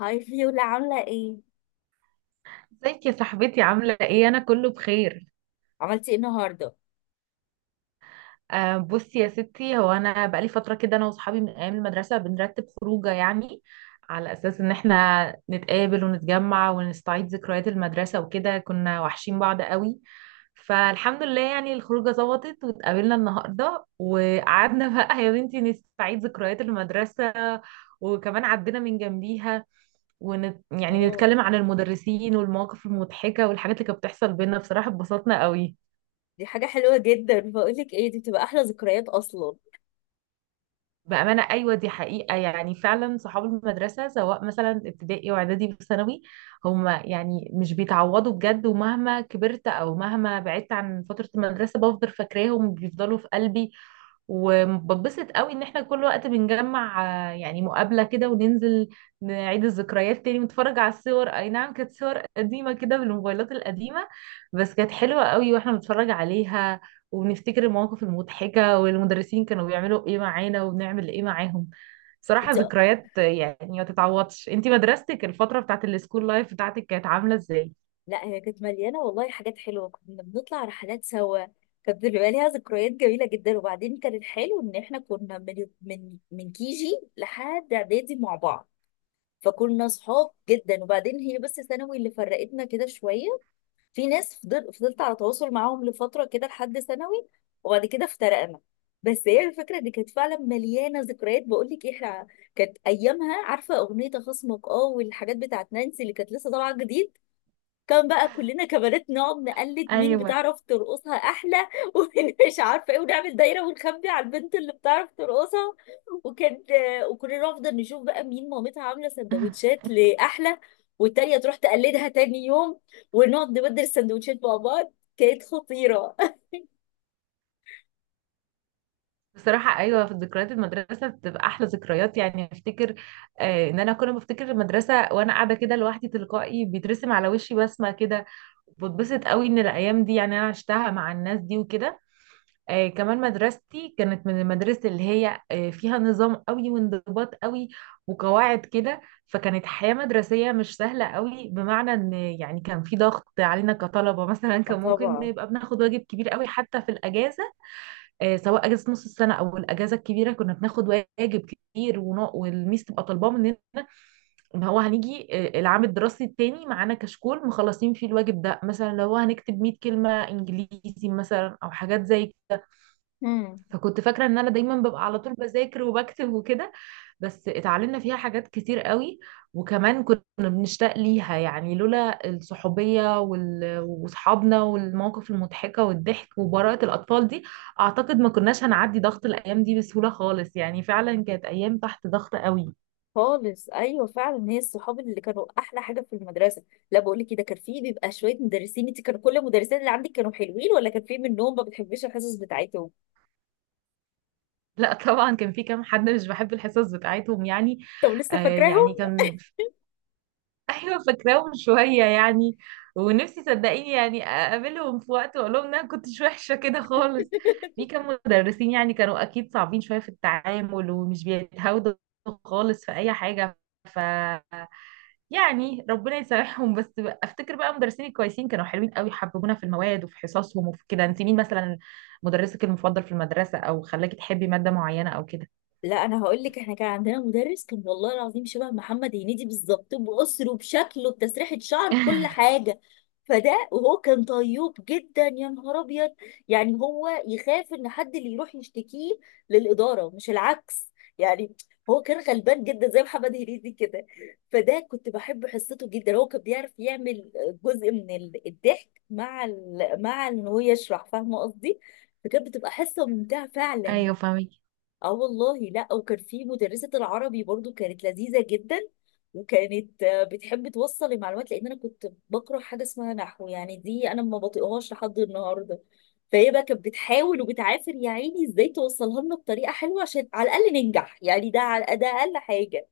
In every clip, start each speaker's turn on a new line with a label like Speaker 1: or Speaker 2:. Speaker 1: هاي فيولا، عاملة ايه؟
Speaker 2: ازيك يا صاحبتي، عاملة ايه؟ انا كله بخير.
Speaker 1: عملتي ايه النهاردة؟
Speaker 2: بصي يا ستي، هو انا بقالي فترة كده، انا واصحابي من ايام المدرسة بنرتب خروجة يعني، على اساس ان احنا نتقابل ونتجمع ونستعيد ذكريات المدرسة وكده. كنا وحشين بعض قوي، فالحمد لله يعني الخروجة ظبطت واتقابلنا النهاردة. وقعدنا بقى يا بنتي نستعيد ذكريات المدرسة، وكمان عدينا من جنبيها، يعني
Speaker 1: اه،
Speaker 2: نتكلم عن المدرسين والمواقف المضحكة والحاجات اللي كانت بتحصل بينا. بصراحة اتبسطنا قوي.
Speaker 1: دي حاجة حلوة جدا. بقولك ايه، دي بتبقى أحلى ذكريات أصلا.
Speaker 2: بأمانة أيوة، دي حقيقة يعني، فعلا صحاب المدرسة، سواء مثلا ابتدائي وإعدادي وثانوي، هم يعني مش بيتعوضوا بجد. ومهما كبرت أو مهما بعدت عن فترة المدرسة بفضل فاكراهم، بيفضلوا في قلبي. وببسط قوي ان احنا كل وقت بنجمع، يعني مقابلة كده، وننزل نعيد الذكريات تاني ونتفرج على الصور. اي نعم، كانت صور قديمة كده بالموبايلات القديمة، بس كانت حلوة قوي واحنا بنتفرج عليها. وبنفتكر المواقف المضحكة والمدرسين كانوا بيعملوا ايه معانا وبنعمل ايه معاهم. صراحة
Speaker 1: انت
Speaker 2: ذكريات، يعني ما تتعوضش. انتي مدرستك، الفترة بتاعت السكول لايف بتاعتك، كانت عاملة ازاي؟
Speaker 1: لا، هي كانت مليانة والله حاجات حلوة. كنا بنطلع رحلات سوا، كانت بتبقى ليها ذكريات جميلة جدا. وبعدين كان الحلو إن احنا كنا من كيجي لحد إعدادي مع بعض، فكنا صحاب جدا. وبعدين هي بس ثانوي اللي فرقتنا كده شوية، في ناس فضلت على تواصل معاهم لفترة كده لحد ثانوي، وبعد كده افترقنا. بس هي الفكرة دي كانت فعلا مليانة ذكريات. بقول لك احنا كانت ايامها، عارفة اغنية خصمك؟ اه، والحاجات بتاعت نانسي اللي كانت لسه طالعة جديد، كان بقى كلنا كبنات نقعد نقلد مين
Speaker 2: ايوه.
Speaker 1: بتعرف ترقصها احلى ومين مش عارفه ايه، ونعمل دايره ونخبي على البنت اللي بتعرف ترقصها. وكان، وكنا نفضل نشوف بقى مين مامتها عامله سندوتشات لاحلى، والتانيه تروح تقلدها تاني يوم، ونقعد نبدل السندوتشات مع بعض. كانت خطيره.
Speaker 2: بصراحة أيوة، في ذكريات المدرسة بتبقى أحلى ذكريات، يعني أفتكر. إن أنا كل ما أفتكر المدرسة وأنا قاعدة كده لوحدي، تلقائي بيترسم على وشي بسمة كده. بتبسط قوي إن الأيام دي يعني أنا عشتها مع الناس دي وكده. كمان مدرستي كانت من المدارس اللي هي فيها نظام قوي وانضباط قوي وقواعد كده. فكانت حياة مدرسية مش سهلة قوي، بمعنى إن يعني كان في ضغط علينا كطلبة مثلا.
Speaker 1: اه
Speaker 2: كان ممكن
Speaker 1: طبعا.
Speaker 2: نبقى بناخد واجب كبير قوي حتى في الأجازة، سواء اجازه نص السنه او الاجازه الكبيره، كنا بناخد واجب كتير، والميس تبقى طالباه مننا ان هو هنيجي، العام الدراسي التاني، معانا كشكول مخلصين فيه الواجب ده. مثلا لو هنكتب 100 كلمه انجليزي مثلا او حاجات زي كده.
Speaker 1: امم.
Speaker 2: فكنت فاكره ان انا دايما ببقى على طول بذاكر وبكتب وكده. بس اتعلمنا فيها حاجات كتير قوي، وكمان كنا بنشتاق ليها يعني. لولا الصحوبية وصحابنا والمواقف المضحكة والضحك وبراءة الأطفال دي، أعتقد ما كناش هنعدي ضغط الأيام دي بسهولة خالص. يعني فعلا كانت أيام تحت ضغط قوي.
Speaker 1: خالص، ايوه فعلا، هي الصحاب اللي كانوا احلى حاجه في المدرسه. لا بقول لك كده، كان في بيبقى شويه مدرسين، انت كانوا كل المدرسين اللي عندك كانوا حلوين ولا كان في منهم ما بتحبيش الحصص بتاعتهم؟
Speaker 2: لا طبعا، كان في كام حد مش بحب الحصص بتاعتهم يعني.
Speaker 1: طب لسه
Speaker 2: يعني
Speaker 1: فاكراهم؟
Speaker 2: كان، ايوه فاكراهم شويه يعني. ونفسي صدقيني يعني اقابلهم في وقت واقول لهم ان انا كنتش وحشه كده خالص. في كام مدرسين يعني كانوا اكيد صعبين شويه في التعامل ومش بيتهاودوا خالص في اي حاجه. ف يعني ربنا يسامحهم. بس افتكر بقى مدرسين الكويسين كانوا حلوين قوي، حببونا في المواد وفي حصصهم وفي كده. انت مين مثلا مدرسك المفضل في المدرسه، او خلاكي تحبي ماده معينه او كده؟
Speaker 1: لا انا هقول لك، احنا كان عندنا مدرس كان والله العظيم شبه محمد هنيدي بالظبط، باسره، بشكله، بتسريحه شعره، بكل حاجه. فده، وهو كان طيوب جدا يا نهار ابيض، يعني هو يخاف ان حد اللي يروح يشتكيه للاداره مش العكس. يعني هو كان غلبان جدا زي محمد هنيدي كده. فده كنت بحب حصته جدا، هو كان بيعرف يعمل جزء من الضحك مع مع ان هو يشرح، فاهمه قصدي؟ فكانت بتبقى حصه ممتعه فعلا.
Speaker 2: ايوه، فاهمك.
Speaker 1: اه والله. لا، وكان في مدرسة العربي برضو كانت لذيذة جدا، وكانت بتحب توصل المعلومات، لان انا كنت بكره حاجة اسمها نحو، يعني دي انا ما بطيقهاش لحد النهاردة. فهي بقى كانت بتحاول وبتعافر يا عيني ازاي توصلها لنا بطريقة حلوة، عشان على الاقل ننجح يعني، ده على ده اقل حاجة.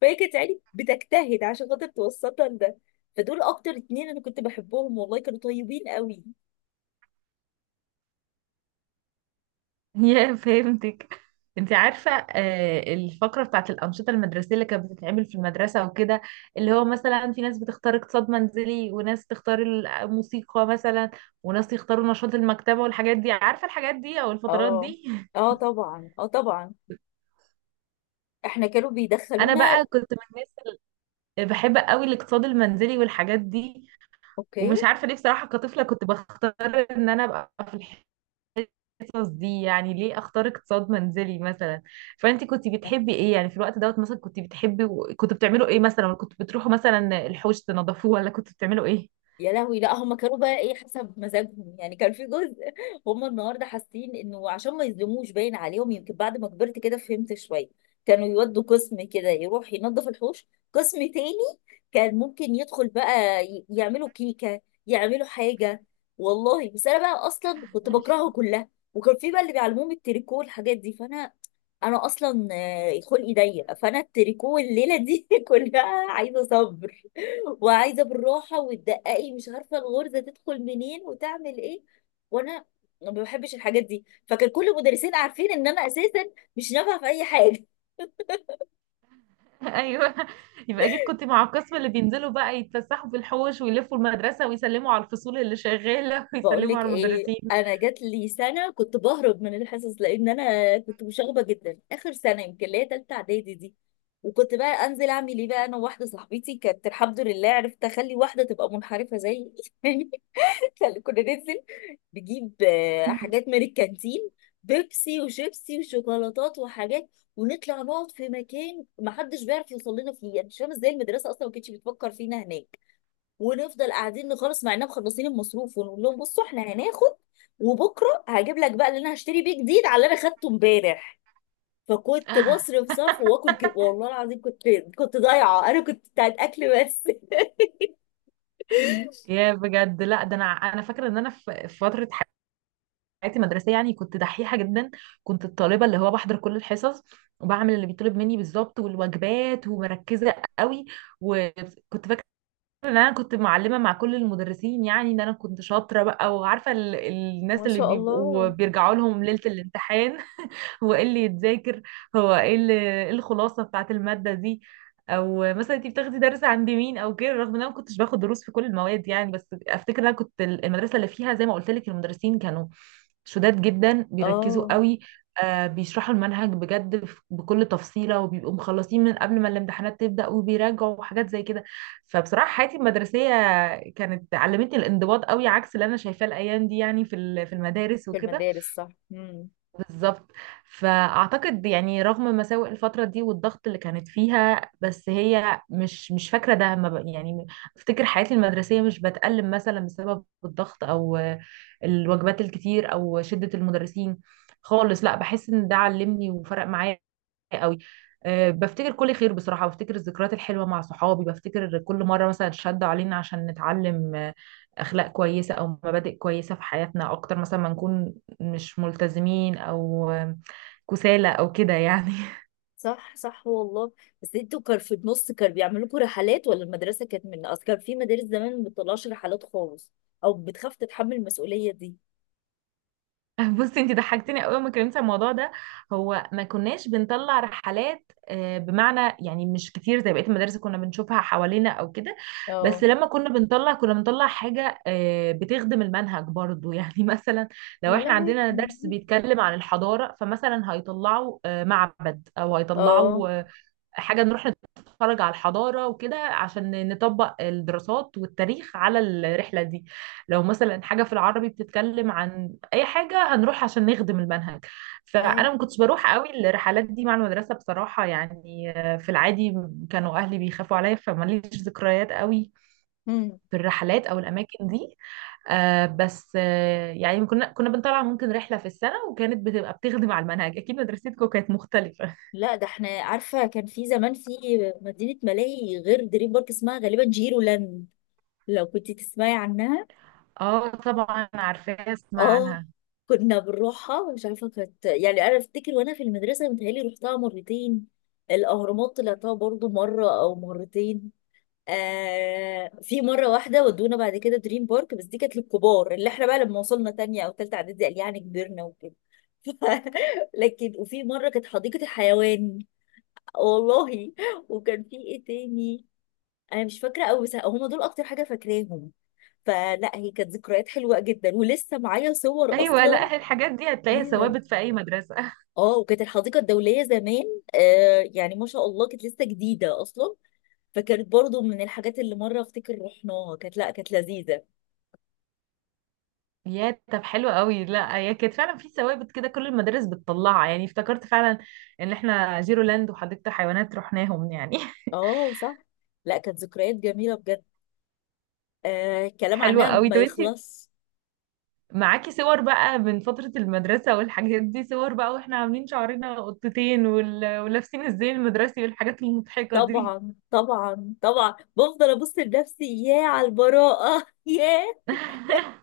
Speaker 1: فهي كانت يعني بتجتهد عشان خاطر توصلنا لده. فدول اكتر اتنين انا كنت بحبهم والله، كانوا طيبين قوي.
Speaker 2: يا فهمتك. انت عارفة الفقرة بتاعت الأنشطة المدرسية اللي كانت بتتعمل في المدرسة وكده، اللي هو مثلا في ناس بتختار اقتصاد منزلي وناس تختار الموسيقى مثلا وناس يختاروا نشاط المكتبة والحاجات دي؟ عارفة الحاجات دي أو الفترات
Speaker 1: اه.
Speaker 2: دي؟
Speaker 1: اه طبعا، اه طبعا. احنا كانوا
Speaker 2: أنا
Speaker 1: بيدخلونا.
Speaker 2: بقى كنت من الناس اللي بحب قوي الاقتصاد المنزلي والحاجات دي.
Speaker 1: اوكي.
Speaker 2: ومش عارفة ليه بصراحة، كطفلة كنت بختار إن أنا أبقى في القصص دي. يعني ليه اختار اقتصاد منزلي مثلا؟ فانت كنت بتحبي ايه يعني في الوقت دوت مثلا؟ كنت بتحبي كنت بتعملوا ايه مثلا، ولا كنت بتروحوا مثلا الحوش تنظفوه، ولا كنت بتعملوا ايه؟
Speaker 1: يا لهوي، لا هم كانوا بقى ايه، حسب مزاجهم يعني. كان في جزء هم النهارده حاسين انه عشان ما يظلموش، باين عليهم، يمكن بعد ما كبرت كده فهمت شويه، كانوا يودوا قسم كده يروح ينظف الحوش، قسم تاني كان ممكن يدخل بقى يعملوا كيكه، يعملوا حاجه. والله بس انا بقى اصلا كنت بكرهه كلها. وكان في بقى اللي بيعلموهم التريكو الحاجات دي، فانا اصلا خلقي ضيق. فانا التريكو الليله دي كلها عايزه صبر وعايزه بالراحه وتدققي، مش عارفه الغرزه تدخل منين وتعمل ايه. وانا ما بحبش الحاجات دي، فكان كل المدرسين عارفين ان انا اساسا مش نافعه في اي حاجه.
Speaker 2: ايوه. يبقى اكيد كنت مع القسم اللي بينزلوا بقى يتفسحوا في الحوش ويلفوا المدرسة ويسلموا على الفصول اللي شغالة
Speaker 1: بقول
Speaker 2: ويسلموا
Speaker 1: لك
Speaker 2: على
Speaker 1: ايه،
Speaker 2: المدرسين.
Speaker 1: انا جات لي سنه كنت بهرب من الحصص، لان انا كنت مشاغبه جدا اخر سنه، يمكن اللي هي تالته اعدادي دي. وكنت بقى انزل اعمل ايه بقى، انا وواحده صاحبتي كانت الحمد لله عرفت اخلي واحده تبقى منحرفه زيي. كنا ننزل نجيب حاجات من الكانتين، بيبسي وشيبسي وشوكولاتات وحاجات، ونطلع نقعد في مكان محدش بيعرف يوصل لنا فيه، يعني مش فاهمه ازاي المدرسه اصلا ما كانتش بتفكر فينا هناك. ونفضل قاعدين نخلص مع اننا مخلصين المصروف، ونقول لهم بصوا احنا هناخد، وبكره هجيب لك بقى اللي انا هشتري بيه جديد على اللي انا خدته امبارح. فكنت بصرف صرف واكل كده، والله العظيم كنت ضايعه، انا كنت بتاعت اكل بس.
Speaker 2: يا بجد، لا ده انا فاكره ان انا في فتره حياتي المدرسيه يعني كنت دحيحه جدا. كنت الطالبه اللي هو بحضر كل الحصص وبعمل اللي بيطلب مني بالظبط، والواجبات، ومركزه قوي. وكنت فاكره ان انا كنت معلمه مع كل المدرسين، يعني ان انا كنت شاطره بقى وعارفه الناس
Speaker 1: ما
Speaker 2: اللي
Speaker 1: شاء
Speaker 2: بيبقوا
Speaker 1: الله.
Speaker 2: بيرجعوا لهم ليله الامتحان. هو ايه اللي يتذاكر؟ هو ايه اللي- إيه الخلاصة بتاعت المادة دي؟ او مثلا انت بتاخدي درس عند مين او كده؟ رغم ان انا ما كنتش باخد دروس في كل المواد يعني، بس افتكر ان انا كنت المدرسة اللي فيها زي ما قلت لك المدرسين كانوا شداد جدا بيركزوا
Speaker 1: اه.
Speaker 2: قوي. آه، بيشرحوا المنهج بجد بكل تفصيلة، وبيبقوا مخلصين من قبل ما الامتحانات تبدأ وبيراجعوا وحاجات زي كده. فبصراحة حياتي المدرسية كانت علمتني الانضباط قوي، عكس اللي انا شايفاه الايام دي يعني في في المدارس
Speaker 1: في
Speaker 2: وكده.
Speaker 1: المدارس، صح. مم.
Speaker 2: بالظبط. فاعتقد يعني رغم مساوئ الفتره دي والضغط اللي كانت فيها، بس هي مش فاكره ده، ما ب- يعني افتكر حياتي المدرسيه مش بتألم مثلا بسبب الضغط او الوجبات الكتير او شده المدرسين خالص. لا، بحس ان ده علمني وفرق معايا قوي. أه، بفتكر كل خير بصراحة، بفتكر الذكريات الحلوة مع صحابي، بفتكر كل مرة مثلا شدوا علينا عشان نتعلم أخلاق كويسة أو مبادئ كويسة في حياتنا، أكتر مثلا ما نكون مش ملتزمين أو كسالى أو كده يعني.
Speaker 1: صح صح والله. بس انتوا كان في النص كانوا بيعملوا لكم رحلات، ولا المدرسه كانت من اصل، كان في مدارس زمان ما بتطلعش رحلات خالص او بتخاف تتحمل المسؤوليه دي؟
Speaker 2: بصي، انت ضحكتني قوي ما كلمت عن الموضوع ده. هو ما كناش بنطلع رحلات، بمعنى يعني مش كتير زي بقية المدارس اللي كنا بنشوفها حوالينا او كده. بس
Speaker 1: اه.
Speaker 2: لما كنا بنطلع كنا بنطلع حاجة بتخدم المنهج برضو. يعني مثلا لو
Speaker 1: يا
Speaker 2: احنا
Speaker 1: لهوي.
Speaker 2: عندنا درس بيتكلم عن الحضارة، فمثلا هيطلعوا معبد او
Speaker 1: اه.
Speaker 2: هيطلعوا حاجة، نروح نتفرج على الحضارة وكده عشان نطبق الدراسات والتاريخ على الرحلة دي. لو مثلا حاجة في العربي بتتكلم عن أي حاجة، هنروح عشان نخدم المنهج.
Speaker 1: اي.
Speaker 2: فأنا ما كنتش بروح قوي الرحلات دي مع المدرسة بصراحة، يعني في العادي كانوا أهلي بيخافوا عليا، فماليش ذكريات قوي
Speaker 1: امم.
Speaker 2: في الرحلات أو الأماكن دي. بس يعني كنا بنطلع ممكن رحلة في السنة، وكانت بتبقى بتخدم على المنهج. أكيد مدرستكم كانت مختلفة.
Speaker 1: لا، ده احنا عارفه كان في زمان في مدينه ملاهي غير دريم بارك اسمها غالبا جيرو لاند، لو كنت تسمعي عنها.
Speaker 2: اه طبعا، عارفاها، اسمع
Speaker 1: اه،
Speaker 2: عنها.
Speaker 1: كنا بنروحها، مش عارفه كانت يعني، انا افتكر وانا في المدرسه متهيألي رحتها مرتين. الاهرامات طلعتها برضو مره او مرتين. آه في مره واحده ودونا بعد كده دريم بارك، بس دي كانت للكبار، اللي احنا بقى لما وصلنا تانية او تالتة اعدادي، قال يعني كبرنا وكده. لكن وفي مره كانت حديقه الحيوان، والله. وكان في ايه تاني، انا مش فاكره قوي، بس هم دول اكتر حاجه فاكراهم. فلا، هي كانت ذكريات حلوه جدا، ولسه معايا صور
Speaker 2: ايوه،
Speaker 1: اصلا
Speaker 2: لا، الحاجات دي هتلاقيها
Speaker 1: ليها.
Speaker 2: ثوابت في اي مدرسه.
Speaker 1: اه، وكانت الحديقه الدوليه زمان، يعني ما شاء الله كانت لسه جديده اصلا، فكانت برضو من الحاجات اللي مره افتكر رحناها، كانت، لا كانت لذيذه.
Speaker 2: يا طب حلو قوي. لا هي كانت فعلا في ثوابت كده كل المدارس بتطلعها، يعني افتكرت فعلا ان احنا زيرو لاند وحديقه حيوانات رحناهم يعني.
Speaker 1: اه صح. لا، كانت ذكريات جميلة بجد. كلام
Speaker 2: حلوه
Speaker 1: عنها
Speaker 2: قوي.
Speaker 1: ما
Speaker 2: طب انتي
Speaker 1: يخلص.
Speaker 2: معاكي صور بقى من فتره المدرسه والحاجات دي، صور بقى واحنا عاملين شعرنا قطتين ولابسين الزي المدرسي والحاجات المضحكه دي؟
Speaker 1: طبعا طبعا طبعا، بفضل ابص لنفسي ياه على البراءة ياه،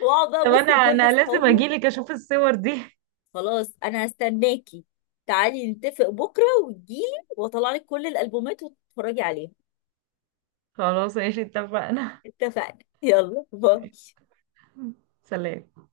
Speaker 1: واقعد بقى
Speaker 2: طب
Speaker 1: ابص
Speaker 2: انا
Speaker 1: لكل
Speaker 2: انا لازم
Speaker 1: اصحابي.
Speaker 2: اجيلك اشوف الصور دي.
Speaker 1: خلاص انا هستناكي، تعالي نتفق بكرة وتجيلي، واطلع لك كل الالبومات وتتفرجي عليها.
Speaker 2: خلاص ماشي اتفقنا.
Speaker 1: اتفقنا. يلا باي.
Speaker 2: سلام.